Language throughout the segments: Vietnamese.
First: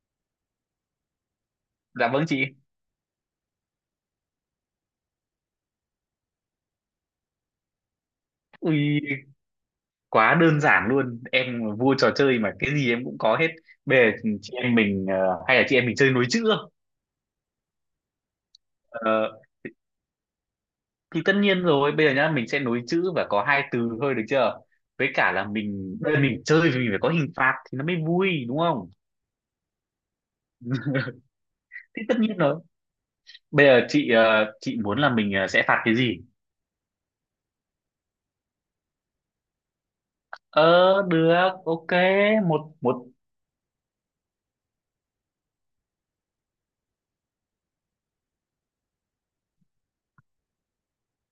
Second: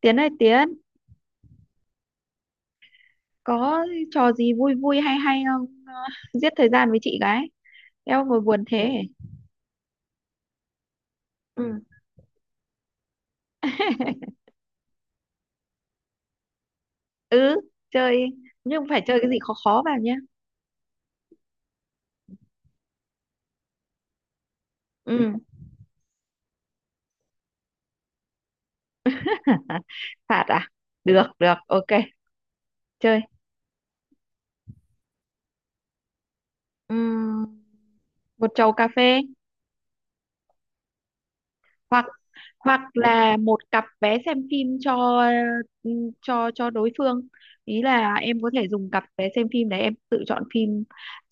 Tiến ơi, Tiến, Dạ vâng chị. có trò gì vui vui hay hay không? Ờ, giết thời gian với chị gái, eo ngồi buồn thế. Ui, quá đơn giản luôn. Em Ừ. là vua trò chơi mà cái gì em cũng có hết. Bây giờ chị em mình hay là chị em mình chơi nối chữ không? Ừ, chơi. Nhưng phải chơi cái gì Ờ, khó khó vào nhé. thì tất nhiên rồi, bây giờ nhá, mình sẽ nối chữ và có hai từ thôi được chưa? Với Ừ. cả là mình bây giờ mình chơi thì mình phải có hình phạt thì nó mới vui đúng không? Phạt à? Được được, Thì ok. tất nhiên rồi. Chơi. Bây giờ chị chị muốn là mình sẽ phạt cái gì? Ừ, một chầu cà phê, Ờ được, ok, hoặc một hoặc một là một cặp vé xem phim cho, ừ, cho đối phương. Ý là em có thể dùng cặp vé xem phim đấy, em tự chọn phim.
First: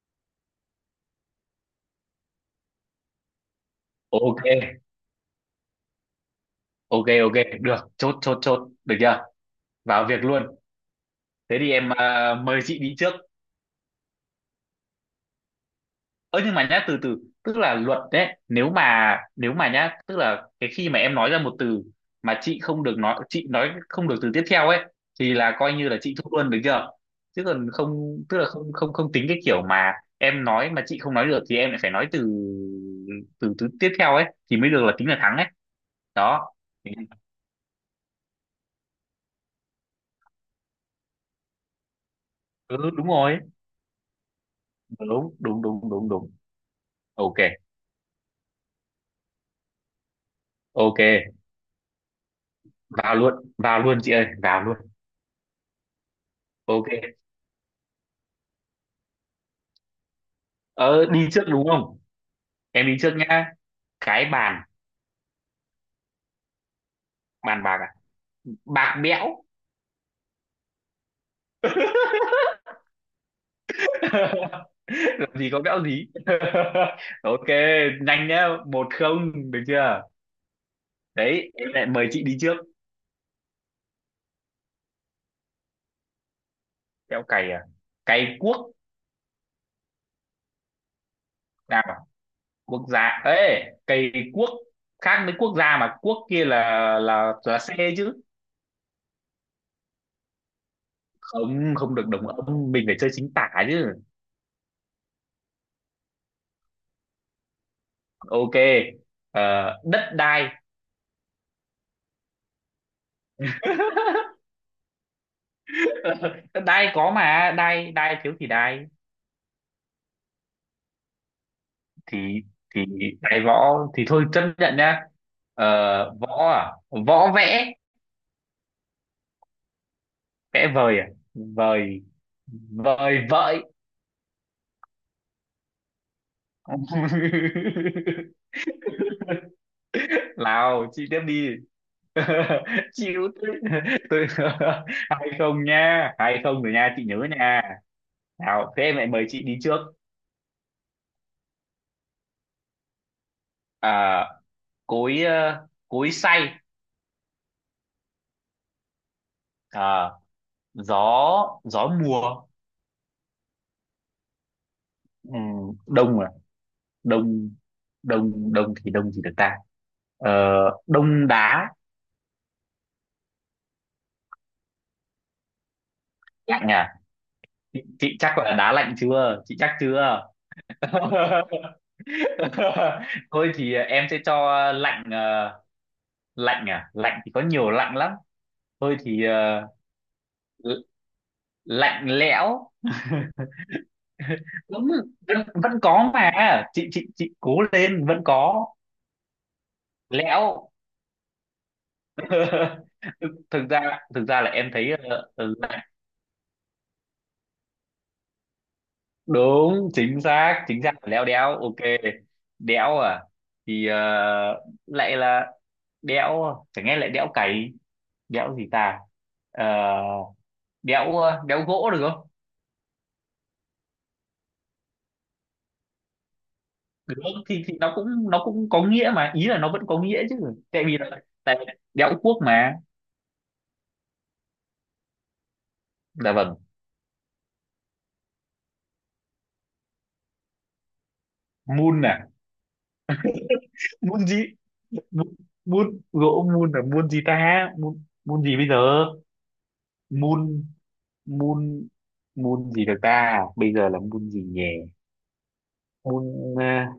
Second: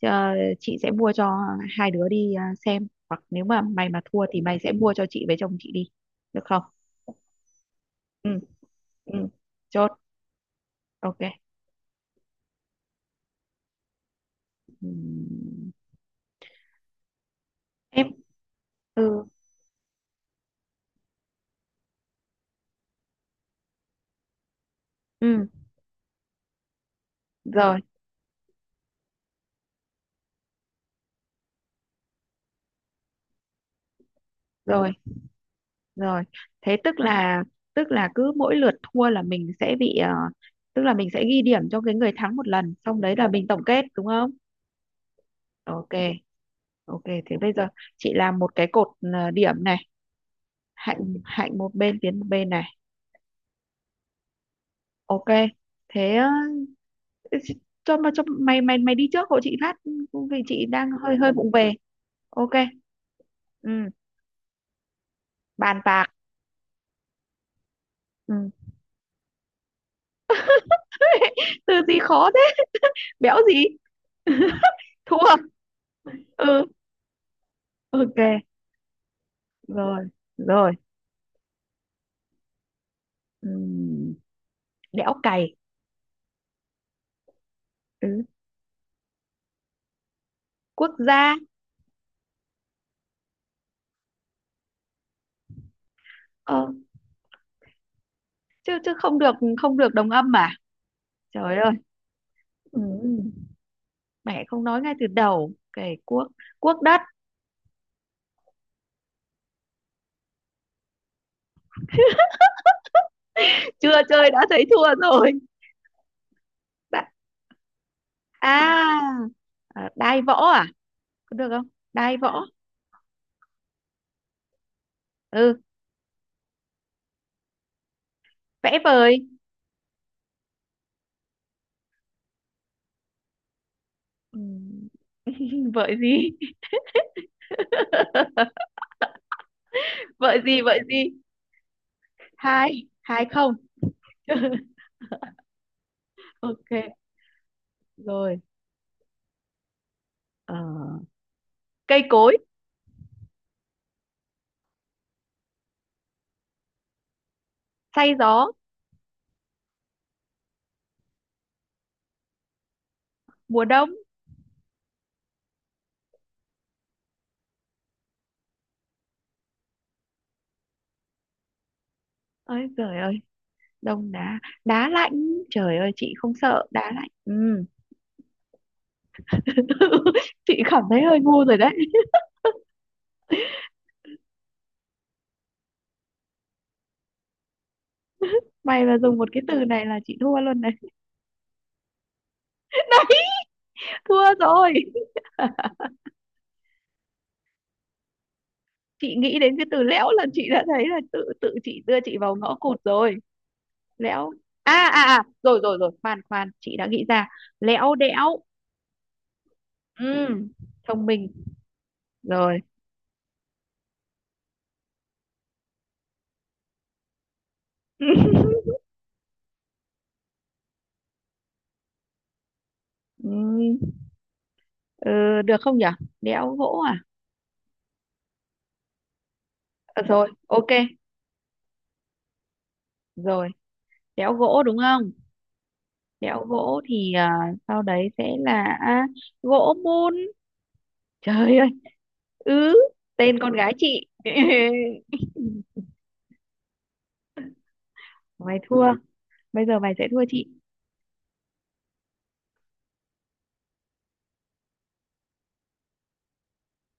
ờ, chị sẽ mua cho hai đứa đi, xem. Hoặc nếu mà mày mà thua thì ok, mày sẽ mua cho chị với chồng chị đi, được không? ok ok, được, chốt Ừ, chốt chốt, được ừ, chưa? chốt. Vào việc luôn. Ok. Thế thì em mời chị đi trước. Ừm, Ơ nhưng mà nhá, từ từ, tức là luật em. đấy, nếu mà Ừ, nếu mà nhá, tức là cái khi mà em nói ra một từ mà chị không được nói, chị nói không được từ tiếp theo ấy thì ừ, là coi như là chị thua luôn, được chưa? Chứ còn rồi, không tức là không không không tính cái kiểu mà em nói mà chị không nói được thì em lại phải nói từ từ từ tiếp theo ấy thì mới được rồi, là tính là thắng ấy, rồi. đó. Thế tức là, cứ mỗi lượt thua là mình sẽ bị, tức là mình sẽ ghi điểm cho cái người thắng một lần, Ừ, xong đúng đấy là rồi, mình tổng kết, đúng không? đúng đúng Ok, đúng đúng đúng ok, thế Ok bây giờ chị làm một cái cột, điểm này, hạnh ok, hạnh một bên, Tiến một bên này. Vào luôn chị ơi, vào luôn. Ok. Thế, Ok. Cho mày mày mày đi trước hộ chị phát, vì chị đang Ờ hơi Đi hơi trước vụng đúng về. không? Ok. Em đi trước nhá. Ừ, Cái bàn. bàn bạc. Bàn bạc à? Ừ. Bạc bẽo. Từ gì khó thế? Béo gì? Thua. Làm gì có bẽo gì. Ừ, Ok, nhanh ok. nhá, một không được chưa? Rồi, rồi. Đấy, em lại mời chị đi trước. Ừm, đẽo cày. Theo cày à? Ừ. Cày quốc. Quốc gia. Nào, quốc gia, ê, cày quốc khác với quốc gia, mà quốc kia là, ờ, là xe chứ. chứ chứ không được, không được đồng âm mà. Trời ơi. Không, không được đồng âm, Ừ. mình phải chơi chính tả chứ. Mẹ không nói ngay từ đầu cày quốc. Quốc đất. Ok. Đất đai. Chưa chơi đã thấy thua rồi. Đất đai Đã- có mà đai đai, thiếu thì đai. À, đai võ à, có được không đai thì võ? thì đáy võ thì thôi, chấp nhận nhá. Ừ, Võ à? Võ vẽ. vẽ vời. Vẽ vời à? Vời. Vời vợi. Ừ. Vợi gì? Vợi gì, vợi Lào chị gì? tiếp đi. Hai hai Chịu không. tôi. Tôi. Hai không nha, hai không rồi nha, Ok, chị nhớ nha. rồi. Nào, thế em lại mời chị đi trước. ờ, cây cối. À, cối, cối xay. Say gió. À, gió, gió mùa. Mùa đông. Ừ, đông à? Đông. Đông đông thì đông gì được ta? ờ, đông đá. Ơi trời ơi, đông đá. Đá lạnh. Trời ơi, chị không sợ Lạnh à? đá lạnh. Ừ. Chị chắc là đá lạnh chưa, chị chắc chưa? Chị cảm thấy hơi ngu rồi đấy. Thôi thì em sẽ cho lạnh. Ờ, Lạnh à? Lạnh thì có nhiều lạnh lắm. Mày Thôi mà dùng thì, một cái từ này là chị thua luôn này. l- lạnh lẽo. Đấy, thua rồi. Đúng. Vẫn có mà, chị cố lên, vẫn có. Chị nghĩ đến cái từ lẽo là chị Lẽo. đã thấy là tự tự chị đưa chị vào ngõ cụt rồi. thực thực Lẽo. ra là em À thấy, à à, ờ, rồi rồi rồi, khoan khoan, chị đã nghĩ ra. Lẽo đẽo. đúng, chính Ừ. xác chính xác, Thông léo minh. đéo, ok. Rồi. Đéo à? Thì lại là đéo, chẳng nghe lại đéo cày. Đéo gì ta? Ờ, đéo, đéo gỗ được không? Ừ. Ừ, được không nhở, đẽo gỗ à? Được không? Thì thì nó cũng có nghĩa mà, ý là nó vẫn có Ờ, nghĩa rồi chứ. ok. Tại vì đéo cuốc mà. Rồi, đẽo gỗ đúng không? Là Đẽo vâng. gỗ thì, sau đấy sẽ là gỗ mun. Trời ơi. Mun à? Ứ. Tên con gái chị. Mun gì? Mun. Mun. Gỗ mun là mun gì ta? Mun. Mun gì Mày bây giờ? thua. Bây giờ mày sẽ thua Mun. chị Mun. Mun gì được ta, bây giờ là mun gì nhỉ? Môn à,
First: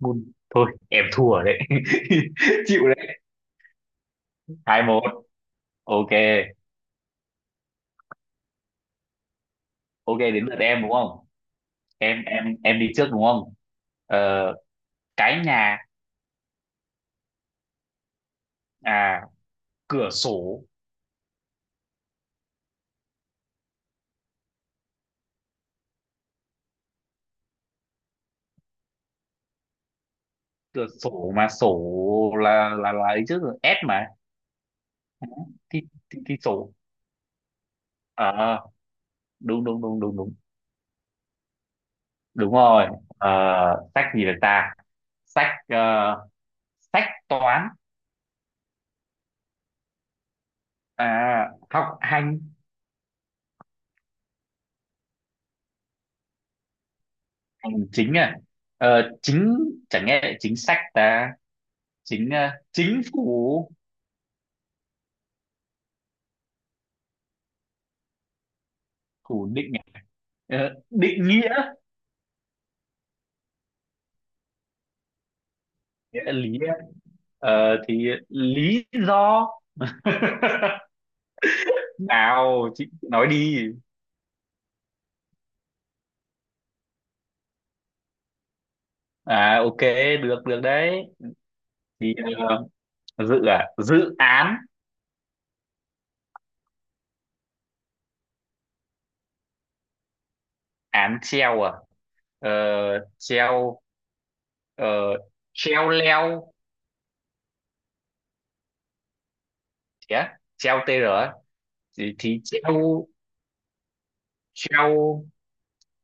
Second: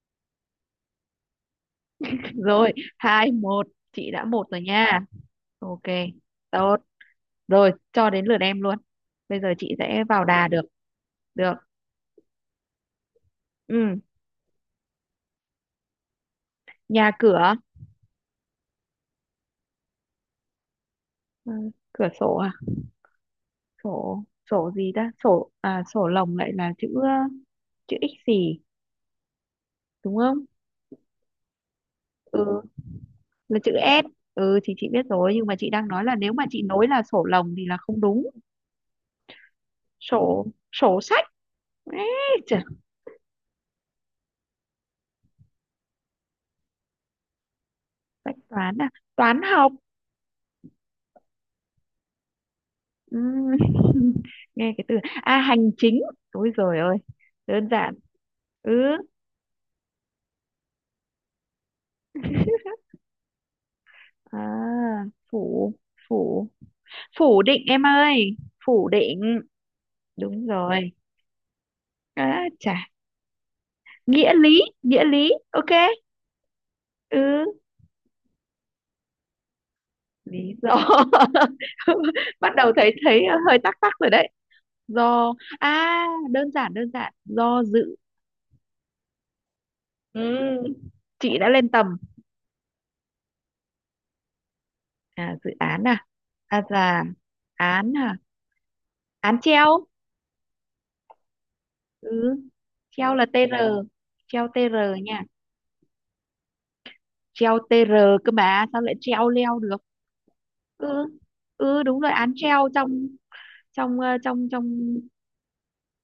môn. Thôi em thua đấy. rồi. Chịu đấy. 2-1. Chị đã một rồi Hai nha. một. Ok. Ok. Tốt. Rồi, cho đến lượt em luôn. Bây giờ chị sẽ Ok, vào đến đà lượt được. em đúng không? Được. Em đi trước đúng không? Ừ. ờ, cái nhà. Nhà cửa. À, cửa sổ. Ờ, cửa sổ à? Sổ. Sổ gì ta? Sổ à, sổ lồng lại là chữ chữ x gì, đúng không? Cửa sổ mà sổ Ừ, là, là ấy chứ, là chữ S S. mà. Ừ, thì chị biết rồi, nhưng mà chị thì đang nói là thì, nếu thì mà chị sổ, nối là sổ lồng thì là không đúng. ờ đúng đúng đúng đúng đúng Sổ. Sổ sách. Ê, Đúng trời, rồi. ờ, Sách gì được ta? Sách, sách toán. sách toán à? Toán học. À, học hành. Ừm, nghe cái từ, hành chính. Ôi giời ơi, đơn Hành giản. chính à? Ừ. Chính. Chẳng nghe lại chính sách ta. Chính, chính phủ. à, phủ, phủ, phủ định em ơi, phủ định. Phủ định à? Đúng rồi. Định nghĩa. À, chà, nghĩa lý, nghĩa lý, ok. Nghĩa là lý à? Ừ, Thì lý do. lý do. Bắt Nào đầu chị thấy thấy nói hơi đi. tắc tắc rồi đấy. Do à? Đơn giản, đơn giản, do dự. À, ok, Ừ. được được đấy. Chị đã lên tầm. Thì, dự à, dự án. À, dự án À, là án à, án treo. Án treo à? Ừ, ờ, treo là tr. Dạ. Treo, Treo tr ờ, nha, treo leo. treo tr, cơ mà sao lại treo leo được? Thế á? Treo tr. Ừ, Á? ừ, đúng rồi, thì, án thì treo, treo. trong, trong ờ, trong trong. Treo.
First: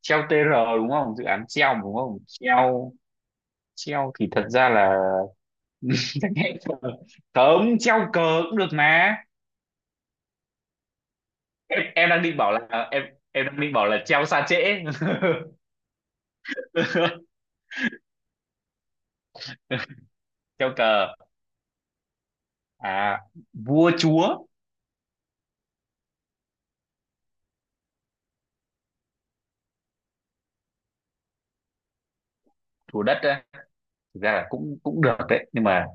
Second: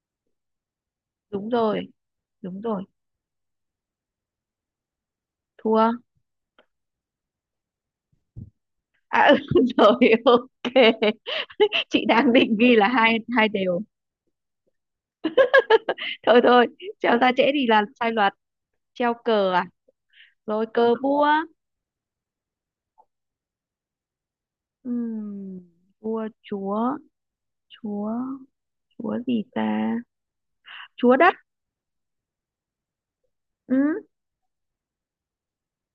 Treo TR, đúng không, dự án Đúng treo mà, rồi, đúng không? đúng rồi. Treo. Treo thì thật ra là. Thua Cấm treo cờ cũng được mà. à? Ừ, rồi ok. em Chị em đang đang định bảo định ghi là là em hai em hai đang định đều. bảo là treo xa trễ. Thôi thôi. Treo ra trễ thì là sai luật. Treo cờ à? Rồi, Treo cờ cờ vua. à? Vua chúa. Ừm, vua chúa. Chúa. Chúa gì ta? Chúa đất. Chúa đất á? Ừ, Thực ra là cũng cũng được đấy, nhưng mà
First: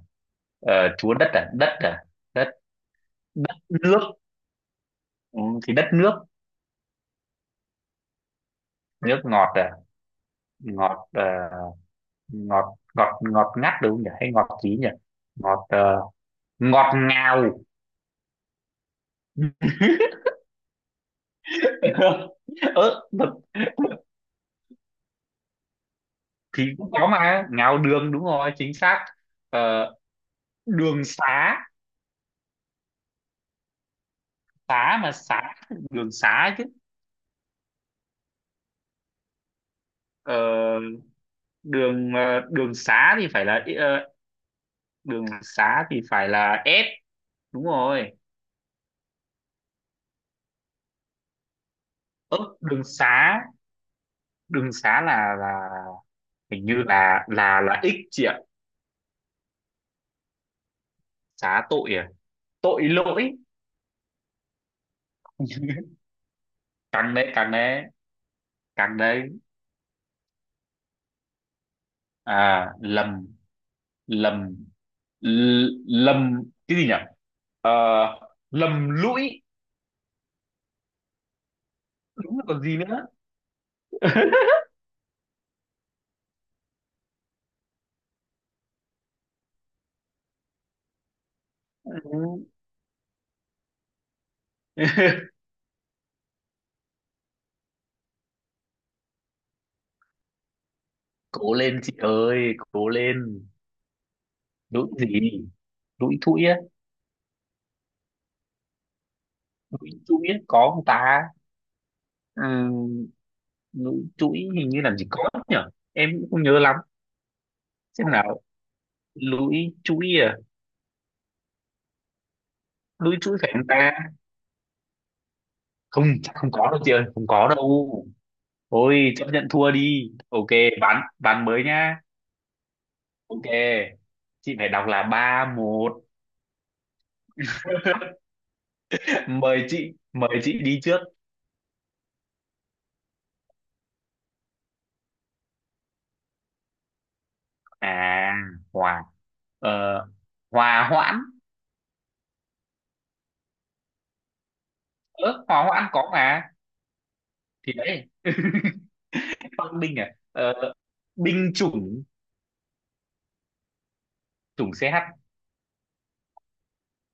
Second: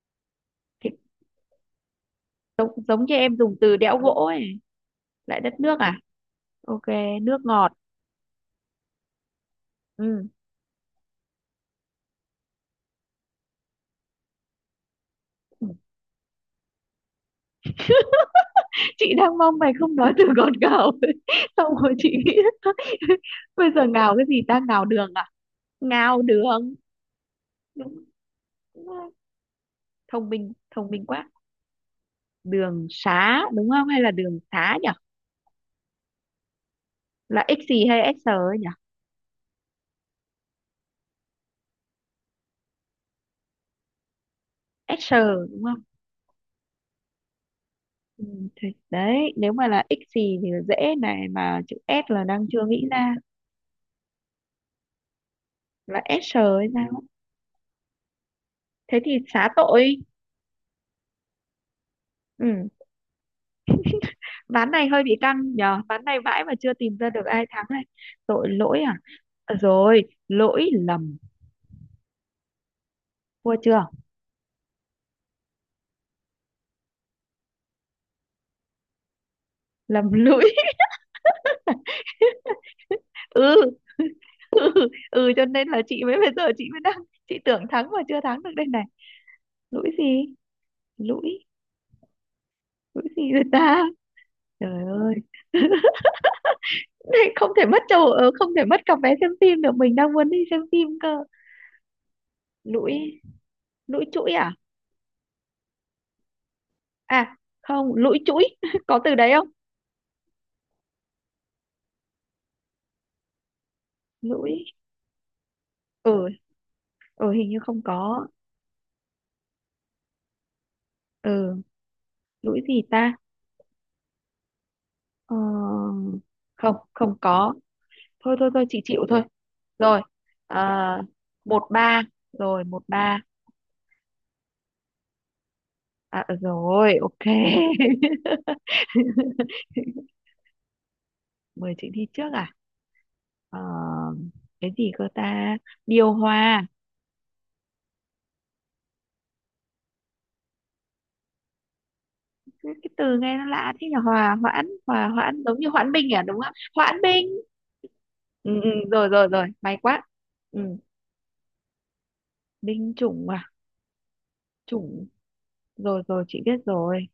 ờ, thì chúa đất à, đất à? Đất. giống giống như em dùng Đất từ đẽo nước. gỗ ấy. Ừ, Lại đất thì nước đất à? nước. Ok. Nước ngọt. Nước ngọt à? Ừ. Ngọt, ngọt, ngọt ngọt ngắt đúng không nhỉ, hay ngọt gì nhỉ? Ngọt, ngọt ngào. Chị đang mong mày không nói từ ngọt ngào. Xong rồi chị nghĩ. Ơ thật. Bây giờ ngào cái gì ta, ngào đường à? Ngào đường. Thì cũng có mà, ngào Đúng, đường đúng rồi, chính đúng xác. rồi. ờ, Thông minh, thông minh đường quá. xá. Đường xá đúng không, hay là đường xá nhỉ? Xá mà xá, đường xá chứ. Là x gì hay s nhỉ? ờ, Đường, đường xá thì phải là, S đường đúng không? xá thì phải là S, đúng rồi. Ừ, thì đấy, nếu mà là x gì thì là dễ, này mà chữ S là Ơ đang chưa đường nghĩ ra, xá, đường xá là là S sờ hình hay như sao á. là X chị ạ. Thế thì xá tội. Xá tội à? Ừ. Tội lỗi. Ván này hơi bị căng nhờ, ván này vãi mà chưa tìm ra Càng được đấy, ai càng thắng đấy, này. Tội lỗi à? càng đấy. Ờ, rồi, lỗi lầm. À, lầm. Thua chưa? Lầm. Lầm. Cái gì nhỉ? Ờ, lầm lũi. Lầm lũi. Đúng, là còn gì nữa. Ừ. Ừ, ừ, cho nên là chị mới, bây giờ chị mới đang, chị tưởng thắng mà chưa thắng được đây này. Lũi gì? Lũi. Ừ. Lũi gì rồi ta? Trời ơi. không thể mất chỗ ờ, không thể mất cặp vé xem phim được, mình đang muốn đi xem phim cơ. Cố lên chị ơi, cố Lũi. lên. Lũi chuỗi à? Lũi gì? Lũi thũi á? À không, lũi chuỗi, có từ đấy không? Lũi thũi á, có không ta? Ừ, lũi thũi Lũi. hình như làm gì có nhỉ? Em Ừ, cũng không nhớ lắm. ừ, hình như không Xem có. nào, lũi thũi à? Ừ, lũi gì ta? Lũi thũi phải không ta? ờ, Không, chắc không có không, đâu chị ơi, không không có có. đâu. Thôi thôi thôi, chị chịu Thôi thôi. chấp nhận thua Rồi. đi, ok. bán À, bán mới một nhá. ba Rồi, 1-3. Ok. Chị phải đọc là ba một. À, ờ, rồi ok. Mời chị, mời chị đi trước. Mời chị đi trước à? Ờ, cái gì cơ ta? Điều hòa. À, hòa, ờ, hòa hoãn. Cái từ nghe nó lạ thế nhỉ, hòa hoãn, hòa hoãn Ớ giống hòa như hoãn hoãn có binh à, đúng mà. không, hoãn binh. Thì đấy. Ừ, ừ, rồi rồi rồi, may Phong binh quá. à? Ừ, Ờ, Binh chủng. binh chủng à? Chủng Chủng. CH. Rồi rồi, chị biết rồi.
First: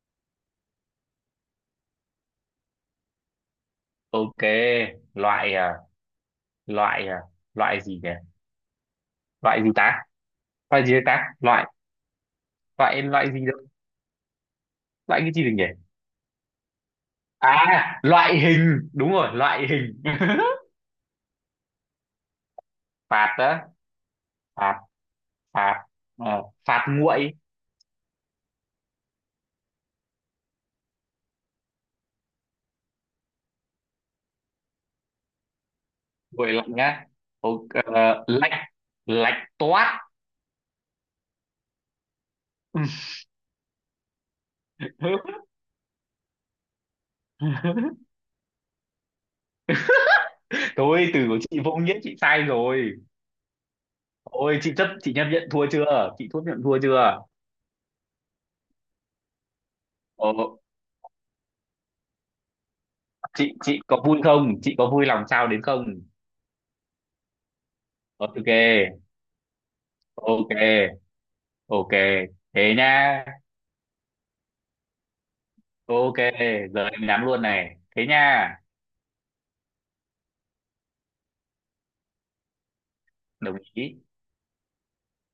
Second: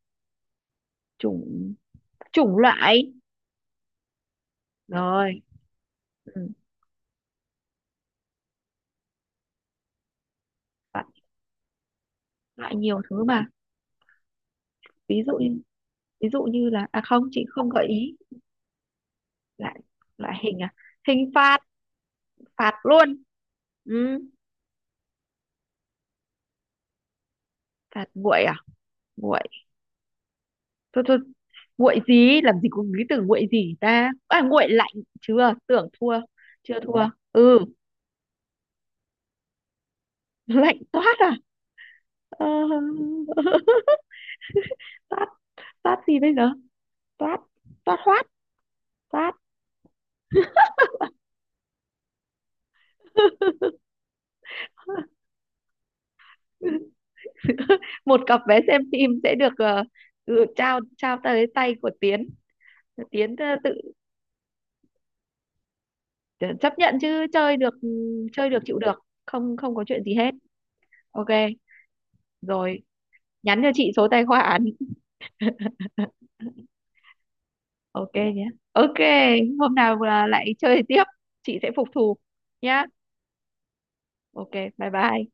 Chủng. Chủng loại. Ok. Rồi. Loại à, Ừ, loại à, loại gì nhỉ? Loại gì ta, loại gì loại, ta? Loại. loại nhiều Loại. thứ Loại mà. gì được? Loại ví dụ cái gì được như nhỉ? ví dụ như là, à không, chị không gợi À, ý. loại hình đúng rồi, loại Lại hình loại hình à? Hình phạt. Phạt luôn. phạt, đó. Ừ, Phạt. Phạt, phạt nguội. phạt nguội à? Nguội. Thôi thôi, nguội gì, làm gì có cái từ nguội gì ta, à nguội lạnh. Chưa, tưởng thua. Nguội lạnh Chưa á? thua. Ừ. Ok, lạnh. Lạnh toát. Lạnh toát à? ờ, toát. Toát gì bây giờ? Toát. Toát hoát. Toát. Thôi từ của chị vô nghĩa, chị sai rồi. Ôi chị chấp, chị chấp nhận thua chưa? Chị thua, nhận thua chưa? Một cặp vé xem phim sẽ được, Ờ, ừ, trao trao tới tay của Tiến. Tiến, chị tự, chị có vui không? Chị có vui lòng sao đến không? ờ, chấp nhận chứ, chơi được. Ừ, Ok, chơi được, chịu được. Không, không có chuyện gì hết. ok, Ok. ok. Thế Rồi. nha. Nhắn cho chị số tài khoản. Ok, giờ em nhắn luôn này. Thế Ok nhé. nha. Ok. Hôm nào là lại chơi tiếp, chị sẽ phục thù nhá. Đồng ý. Ok. Bye bye.